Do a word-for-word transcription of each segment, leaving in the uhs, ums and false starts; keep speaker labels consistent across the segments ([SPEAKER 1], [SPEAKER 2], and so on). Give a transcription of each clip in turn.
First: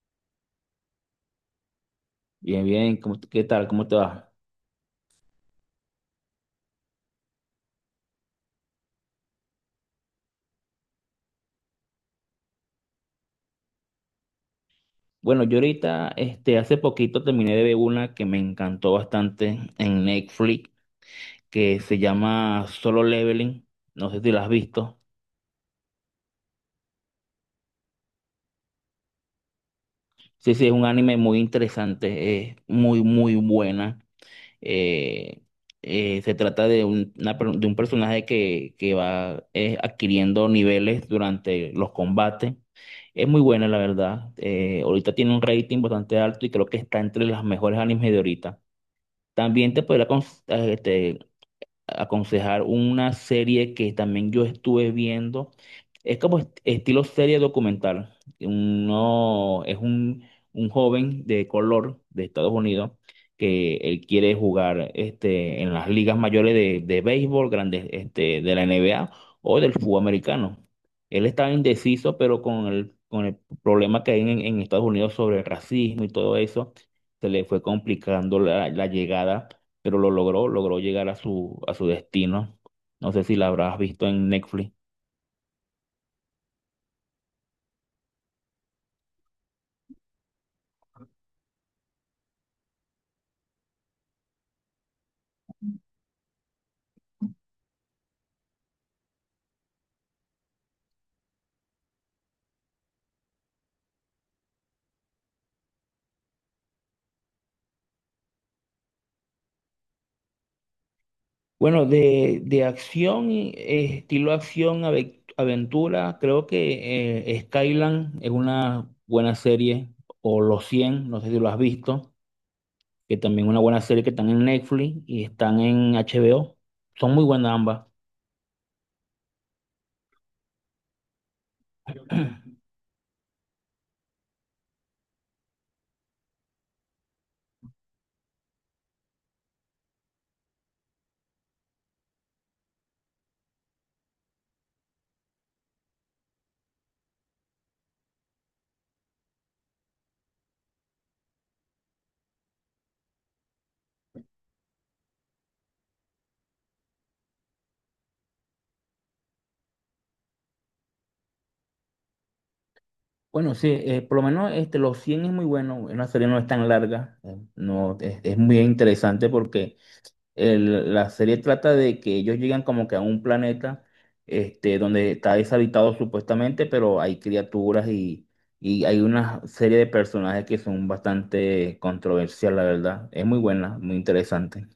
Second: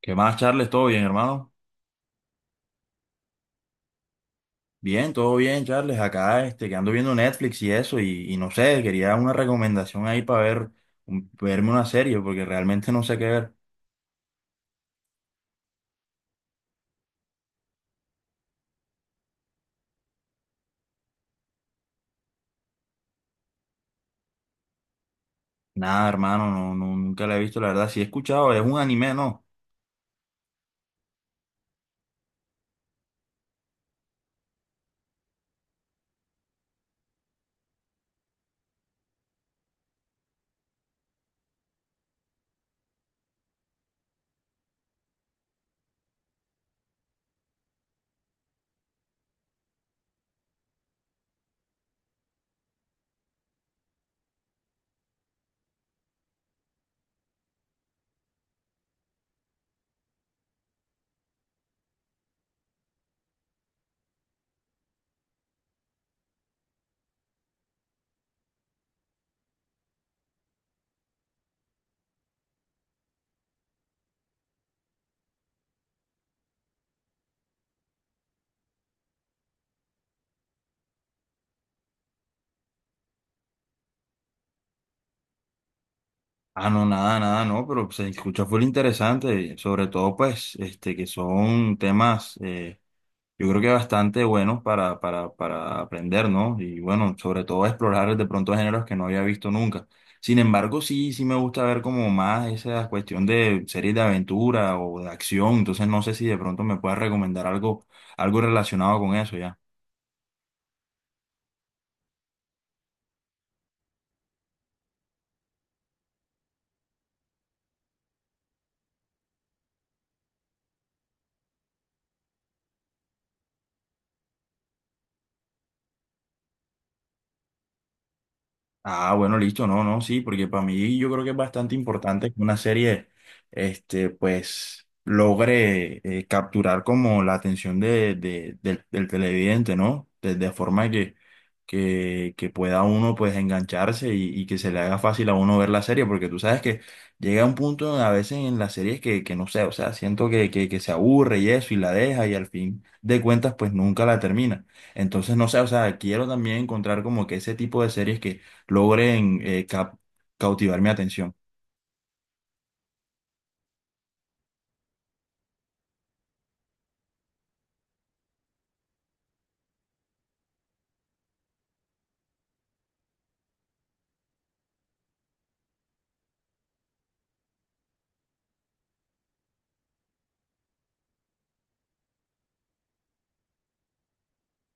[SPEAKER 1] ¿Qué más, Charles? ¿Todo bien, hermano?
[SPEAKER 2] Bien, bien, ¿cómo, qué tal? ¿Cómo te va?
[SPEAKER 1] Bien, todo bien, Charles. Acá, este, que ando viendo Netflix y eso, y, y no sé, quería una recomendación ahí para ver, un- verme una serie, porque realmente no sé qué ver.
[SPEAKER 2] Bueno, yo ahorita, este, hace poquito terminé de ver una que me encantó bastante en Netflix, que se llama Solo Leveling. No sé si la has visto.
[SPEAKER 1] Nada, hermano, no, no, nunca la he visto, la verdad. Sí he escuchado, es un anime, ¿no?
[SPEAKER 2] Sí, sí, es un anime muy interesante, es muy, muy buena. Eh, eh, Se trata de un, una per- de un personaje que, que va eh, adquiriendo niveles durante los combates. Es muy buena, la verdad. Eh, ahorita tiene un rating bastante alto y creo que está entre las mejores animes de ahorita. También te podría acon- eh, este, aconsejar una serie que también yo estuve viendo. Es como est- estilo serie documental. Uno, es un, un joven de color de Estados Unidos que él quiere jugar este, en las ligas mayores de, de béisbol, grandes, este, de la N B A o del fútbol americano. Él está indeciso, pero con el, con el problema que hay en, en Estados Unidos sobre el racismo y todo eso, se le fue complicando la la llegada, pero lo logró, logró llegar a su, a su destino. No sé si la habrás visto en Netflix.
[SPEAKER 1] Ah, no, nada, nada, no, pero se escucha full interesante, sobre todo, pues, este, que son temas. Eh, Yo creo que bastante bueno para, para, para aprender, ¿no? Y bueno, sobre todo explorar de pronto géneros que no había visto nunca. Sin embargo, sí, sí me gusta ver como más esa cuestión de series de aventura o de acción. Entonces no sé si de pronto me puedes recomendar algo, algo relacionado con eso ya.
[SPEAKER 2] Bueno, de, de acción, eh, estilo acción, ave- aventura, creo que eh, Skyland es una buena serie, o Los cien, no sé si lo has visto, que también es una buena serie que están en Netflix y están en H B O. Son muy buenas ambas.
[SPEAKER 1] Ah, bueno, listo, no, no, sí, porque para mí yo creo que es bastante importante que una serie, este, pues, logre eh, capturar como la atención de, de- del, del televidente, ¿no? De, de forma que, que, que pueda uno, pues, engancharse y, y que se le haga fácil a uno ver la serie, porque tú sabes que llega un punto a veces en las series que, que no sé, o sea, siento que, que, que se aburre y eso, y la deja, y al fin de cuentas, pues, nunca la termina. Entonces, no sé, o sea, quiero también encontrar como que ese tipo de series que logren eh, cap- cautivar mi atención.
[SPEAKER 2] Bueno, sí, eh, por lo menos este, Los cien es muy bueno, una serie no es tan larga, eh, no, es, es muy interesante porque el- la serie trata de que ellos llegan como que a un planeta, este, donde está deshabitado supuestamente, pero hay criaturas y, y hay una serie de personajes que son bastante controversial, la verdad. Es muy buena, muy interesante.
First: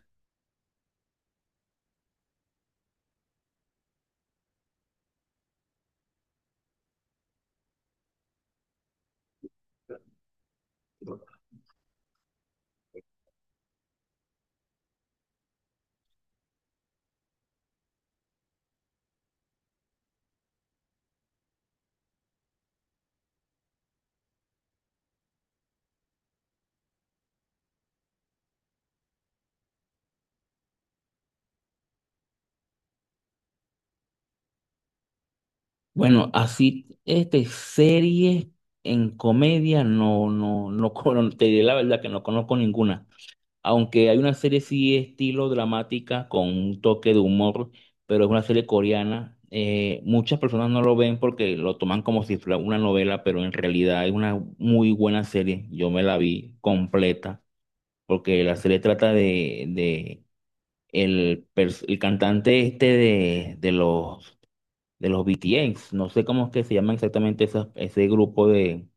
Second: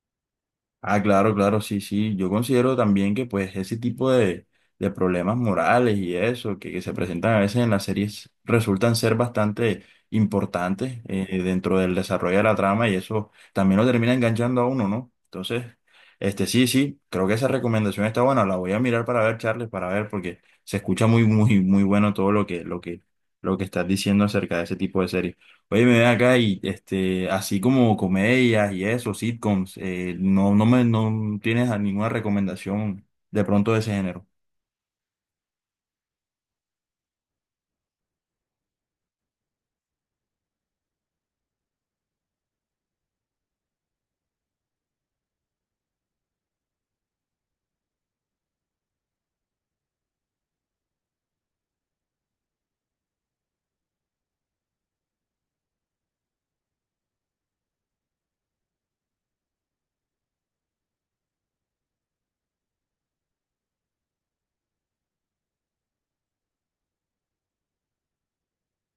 [SPEAKER 1] Ah, claro, claro, sí, sí. Yo considero también que pues ese tipo de, de problemas morales y eso que, que se presentan a veces en las series resultan ser bastante importantes eh, dentro del desarrollo de la trama y eso también lo termina enganchando a uno, ¿no? Entonces, este sí, sí, creo que esa recomendación está buena. La voy a mirar para ver, Charles, para ver, porque se escucha muy, muy, muy bueno todo lo que, lo que, lo que estás diciendo acerca de ese tipo de series. Oye, me ven acá y este, así como comedias y eso, sitcoms, eh, no, no me, no tienes a ninguna recomendación de pronto de ese género.
[SPEAKER 2] Bueno, así, este, series en comedia, no, no, no, cono- te diré la verdad que no conozco ninguna. Aunque hay una serie sí estilo dramática con un toque de humor, pero es una serie coreana. Eh, muchas personas no lo ven porque lo toman como si fuera una novela, pero en realidad es una muy buena serie. Yo me la vi completa porque la serie trata de, de el, pers- el cantante este de, de los de los B T S, no sé cómo es que se llaman exactamente esas- ese grupo de,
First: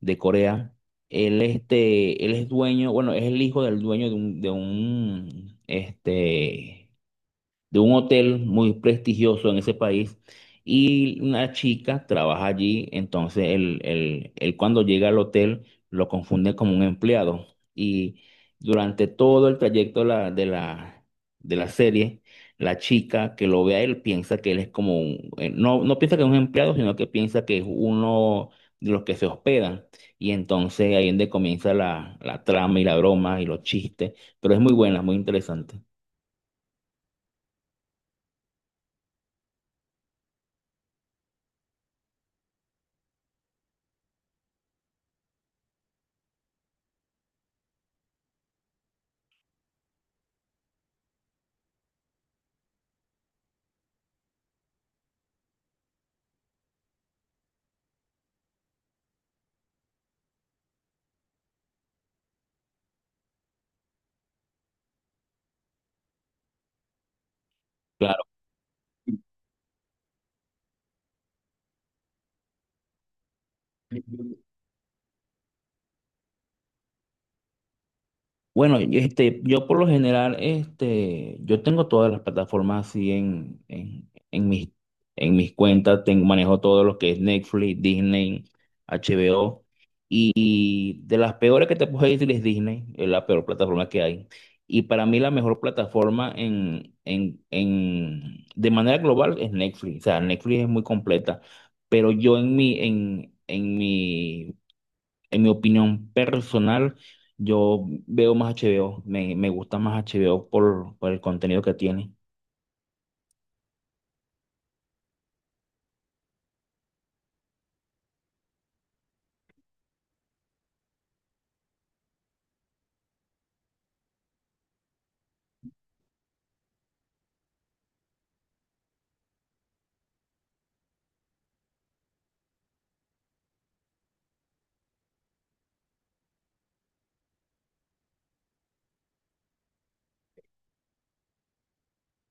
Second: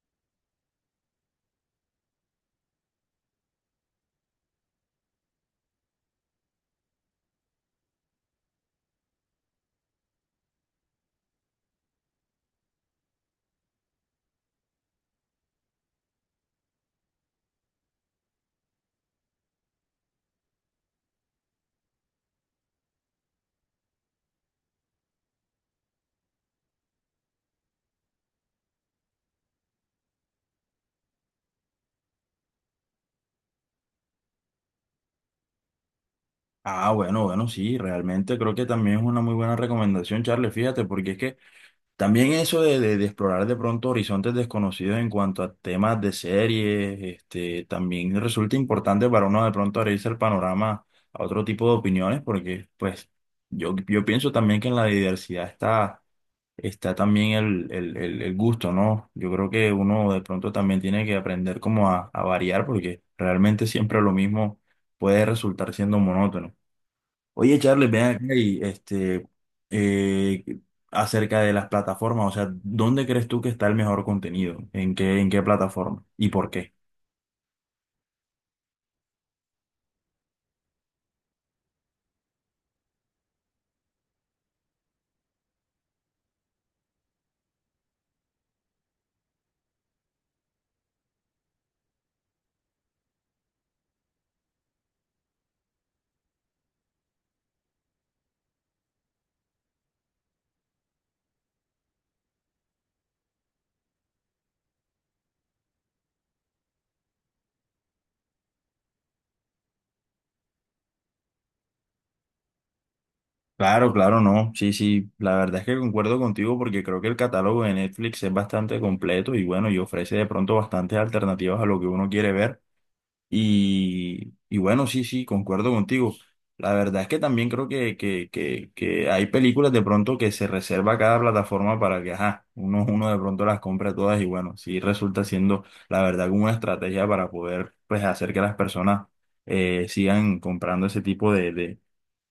[SPEAKER 2] de Corea. Él, este, él es dueño, bueno, es el hijo del dueño de un, de un, este, de un hotel muy prestigioso en ese país, y una chica trabaja allí, entonces él, él- él cuando llega al hotel lo confunde como un empleado y durante todo el trayecto de la, de la, de la serie, la chica que lo ve a él piensa que él es como un, eh, no, no piensa que es un empleado, sino que piensa que es uno de los que se hospedan. Y entonces ahí es donde comienza la, la trama y la broma y los chistes, pero es muy buena, muy interesante.
[SPEAKER 1] Ah, bueno, bueno, sí, realmente creo que también es una muy buena recomendación, Charles, fíjate, porque es que también eso de, de- de explorar de pronto horizontes desconocidos en cuanto a temas de series, este, también resulta importante para uno de pronto abrirse el panorama a otro tipo de opiniones, porque pues yo, yo pienso también que en la diversidad está está también el, el, el, el gusto, ¿no? Yo creo que uno de pronto también tiene que aprender como a, a variar porque realmente siempre lo mismo puede resultar siendo monótono. Oye, Charles, ven
[SPEAKER 2] Claro.
[SPEAKER 1] acá y este, eh, acerca de las plataformas, o sea, ¿dónde crees tú que está el mejor contenido? ¿En qué, en qué plataforma? ¿Y por qué?
[SPEAKER 2] Bueno, y este, yo por lo general, este, yo tengo todas las plataformas así en, en, en mis, en mis cuentas, tengo, manejo todo lo que es Netflix, Disney, H B O. Y de las peores que te puedo decir es Disney, es la peor plataforma que hay. Y para mí la mejor plataforma en, en, en, de manera global es Netflix. O sea, Netflix es muy completa. Pero yo en mi, en, en mi en mi opinión personal, yo veo más H B O, me, me gusta más H B O por, por el contenido que tiene.
[SPEAKER 1] Claro, claro, no. Sí, sí, la verdad es que concuerdo contigo porque creo que el catálogo de Netflix es bastante completo y bueno, y ofrece de pronto bastantes alternativas a lo que uno quiere ver. Y, y bueno, sí, sí, concuerdo contigo. La verdad es que también creo que, que, que, que hay películas de pronto que se reserva cada plataforma para que, ajá, uno, uno de pronto las compra todas y bueno, sí resulta siendo, la verdad, como una estrategia para poder, pues, hacer que las personas eh, sigan comprando ese tipo de, de,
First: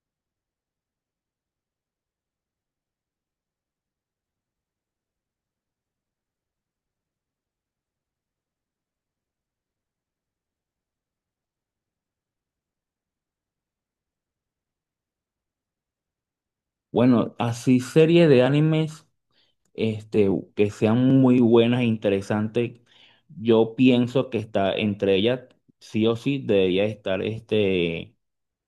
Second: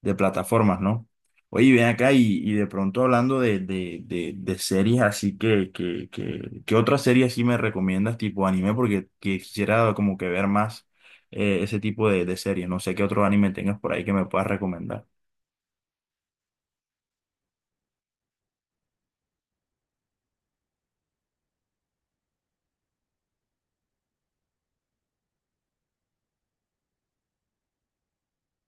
[SPEAKER 1] de plataformas, ¿no? Oye, ven acá y, y de pronto hablando de, de, de, de series, así que, que, que, ¿qué otra serie así me recomiendas tipo anime? Porque quisiera como que ver más eh, ese tipo de, de series. No sé qué otro anime tengas por ahí que me puedas recomendar.
[SPEAKER 2] Bueno, así series de animes, este, que sean muy buenas e interesantes, yo pienso que está entre ellas, sí o sí, debería estar este,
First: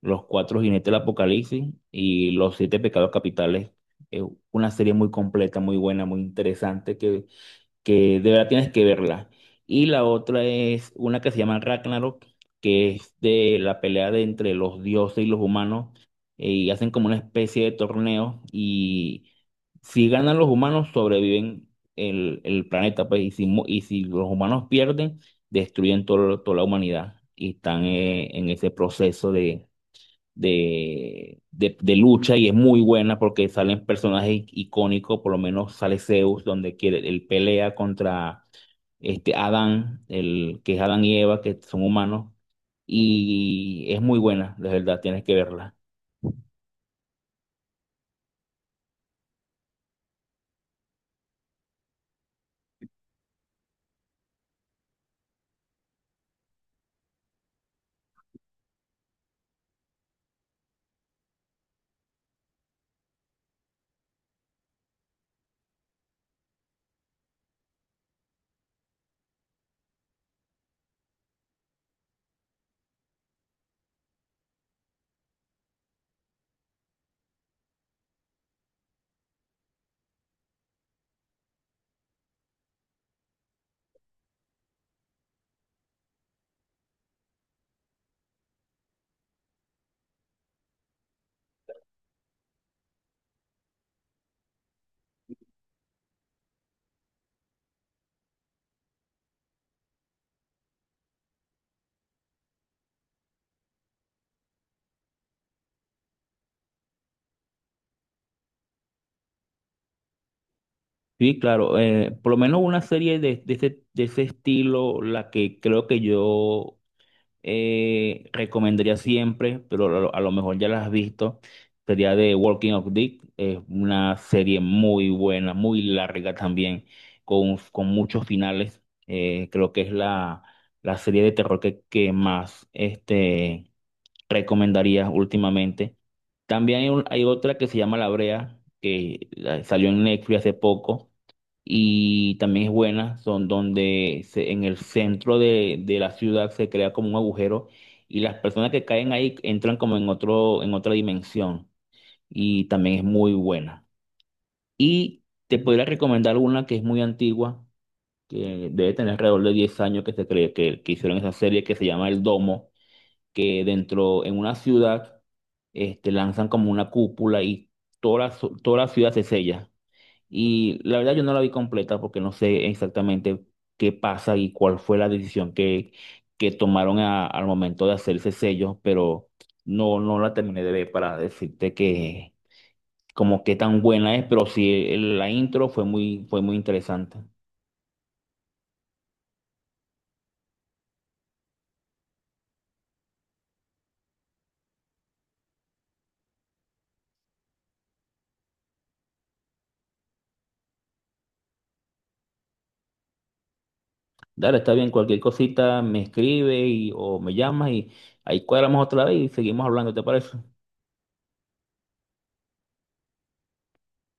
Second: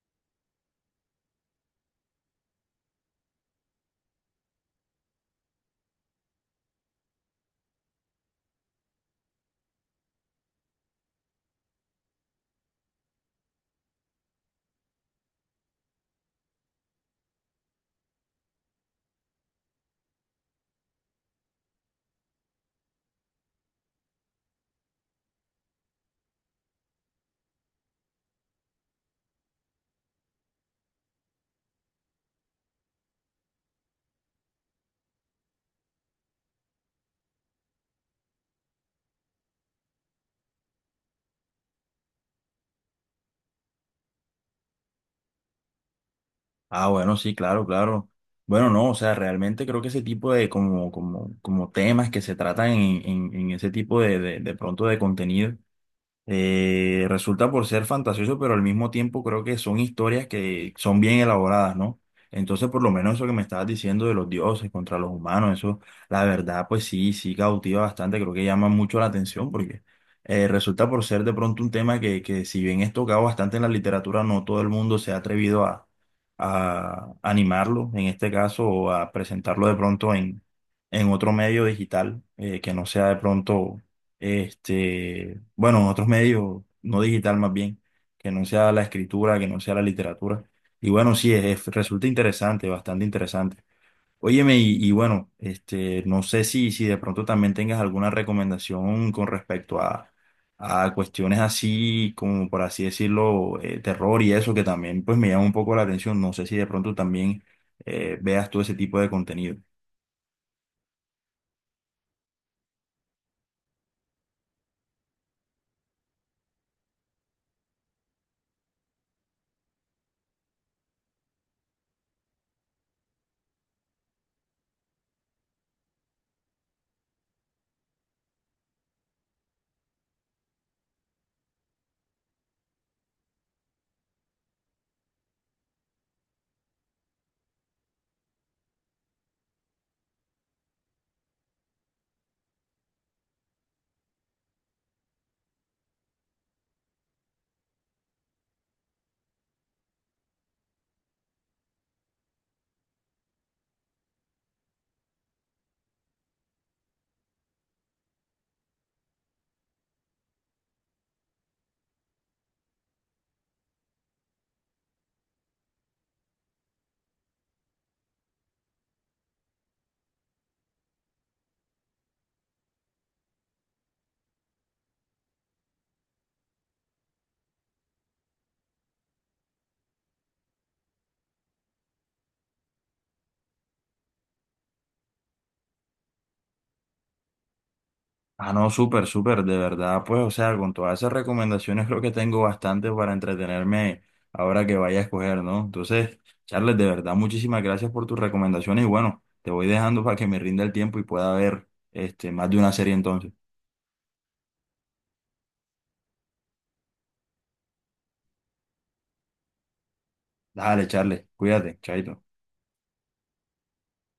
[SPEAKER 2] Los Cuatro Jinetes del Apocalipsis y Los Siete Pecados Capitales. Es una serie muy completa, muy buena, muy interesante, que que de verdad tienes que verla. Y la otra es una que se llama Ragnarok, que es de la pelea de entre los dioses y los humanos, eh, y hacen como una especie de torneo, y si ganan los humanos, sobreviven el, el planeta, pues, y si, mu- y si los humanos pierden, destruyen todo- toda la humanidad, y están eh, en ese proceso de, de, de lucha, y es muy buena porque salen personajes icónicos. Por lo menos sale Zeus, donde quiere, él pelea contra este Adán, el, que es Adán y Eva, que son humanos, y es muy buena, de verdad, tienes que verla.
[SPEAKER 1] Ah, bueno, sí, claro, claro. Bueno, no, o sea, realmente creo que ese tipo de como, como, como temas que se tratan en, en, en ese tipo de, de, de pronto de contenido. Eh, resulta por ser fantasioso, pero al mismo tiempo creo que son historias que son bien elaboradas, ¿no? Entonces, por lo menos eso que me estabas diciendo de los dioses contra los humanos, eso, la verdad, pues sí, sí cautiva bastante, creo que llama mucho la atención porque eh, resulta por ser de pronto un tema que, que si bien es tocado bastante en la literatura, no todo el mundo se ha atrevido a, a animarlo, en este caso, o a presentarlo de pronto en, en otro medio digital eh, que no sea de pronto este, bueno, otros medios, no digital más bien, que no sea la escritura, que no sea la literatura. Y bueno, sí, es, es- resulta interesante, bastante interesante. Óyeme, y, y bueno, este, no sé si, si de pronto también tengas alguna recomendación con respecto a, a cuestiones así, como por así decirlo, eh, terror y eso, que también pues me llama un poco la atención. No sé si de pronto también eh, veas todo ese tipo de contenido.
[SPEAKER 2] Sí, claro, eh, por lo menos una serie de, de ese, de ese estilo, la que creo que yo eh, recomendaría siempre, pero a lo, a lo mejor ya la has visto, sería de Walking of Dick. Es una serie muy buena, muy larga también, con, con muchos finales. Eh, creo que es la, la serie de terror que, que más este, recomendaría últimamente. También hay, un- hay otra que se llama La Brea, que eh, salió en Netflix hace poco y también es buena. Son donde se- en el centro de, de la ciudad se crea como un agujero y las personas que caen ahí entran como en otro, en otra dimensión, y también es muy buena. Y te podría recomendar una que es muy antigua, que debe tener alrededor de diez años que se cree que, que hicieron esa serie, que se llama El Domo, que dentro en una ciudad, este, lanzan como una cúpula y toda la, su- toda la ciudad se sella. Y la verdad yo no la vi completa porque no sé exactamente qué pasa y cuál fue la decisión que, que tomaron a- al momento de hacer ese sello, pero no, no la terminé de ver para decirte que como qué tan buena es, pero sí el- la intro fue muy, fue muy interesante.
[SPEAKER 1] Ah, no, súper, súper, de verdad, pues, o sea, con todas esas recomendaciones creo que tengo bastante para entretenerme ahora que vaya a escoger, ¿no? Entonces, Charles, de verdad, muchísimas gracias por tus recomendaciones y bueno, te voy dejando para que me rinda el tiempo y pueda ver este, más de una serie entonces.
[SPEAKER 2] Dale, está bien, cualquier cosita me escribe y, o me llama y ahí cuadramos otra vez y seguimos hablando, ¿te parece?
[SPEAKER 1] Dale, Charles, cuídate, chaito.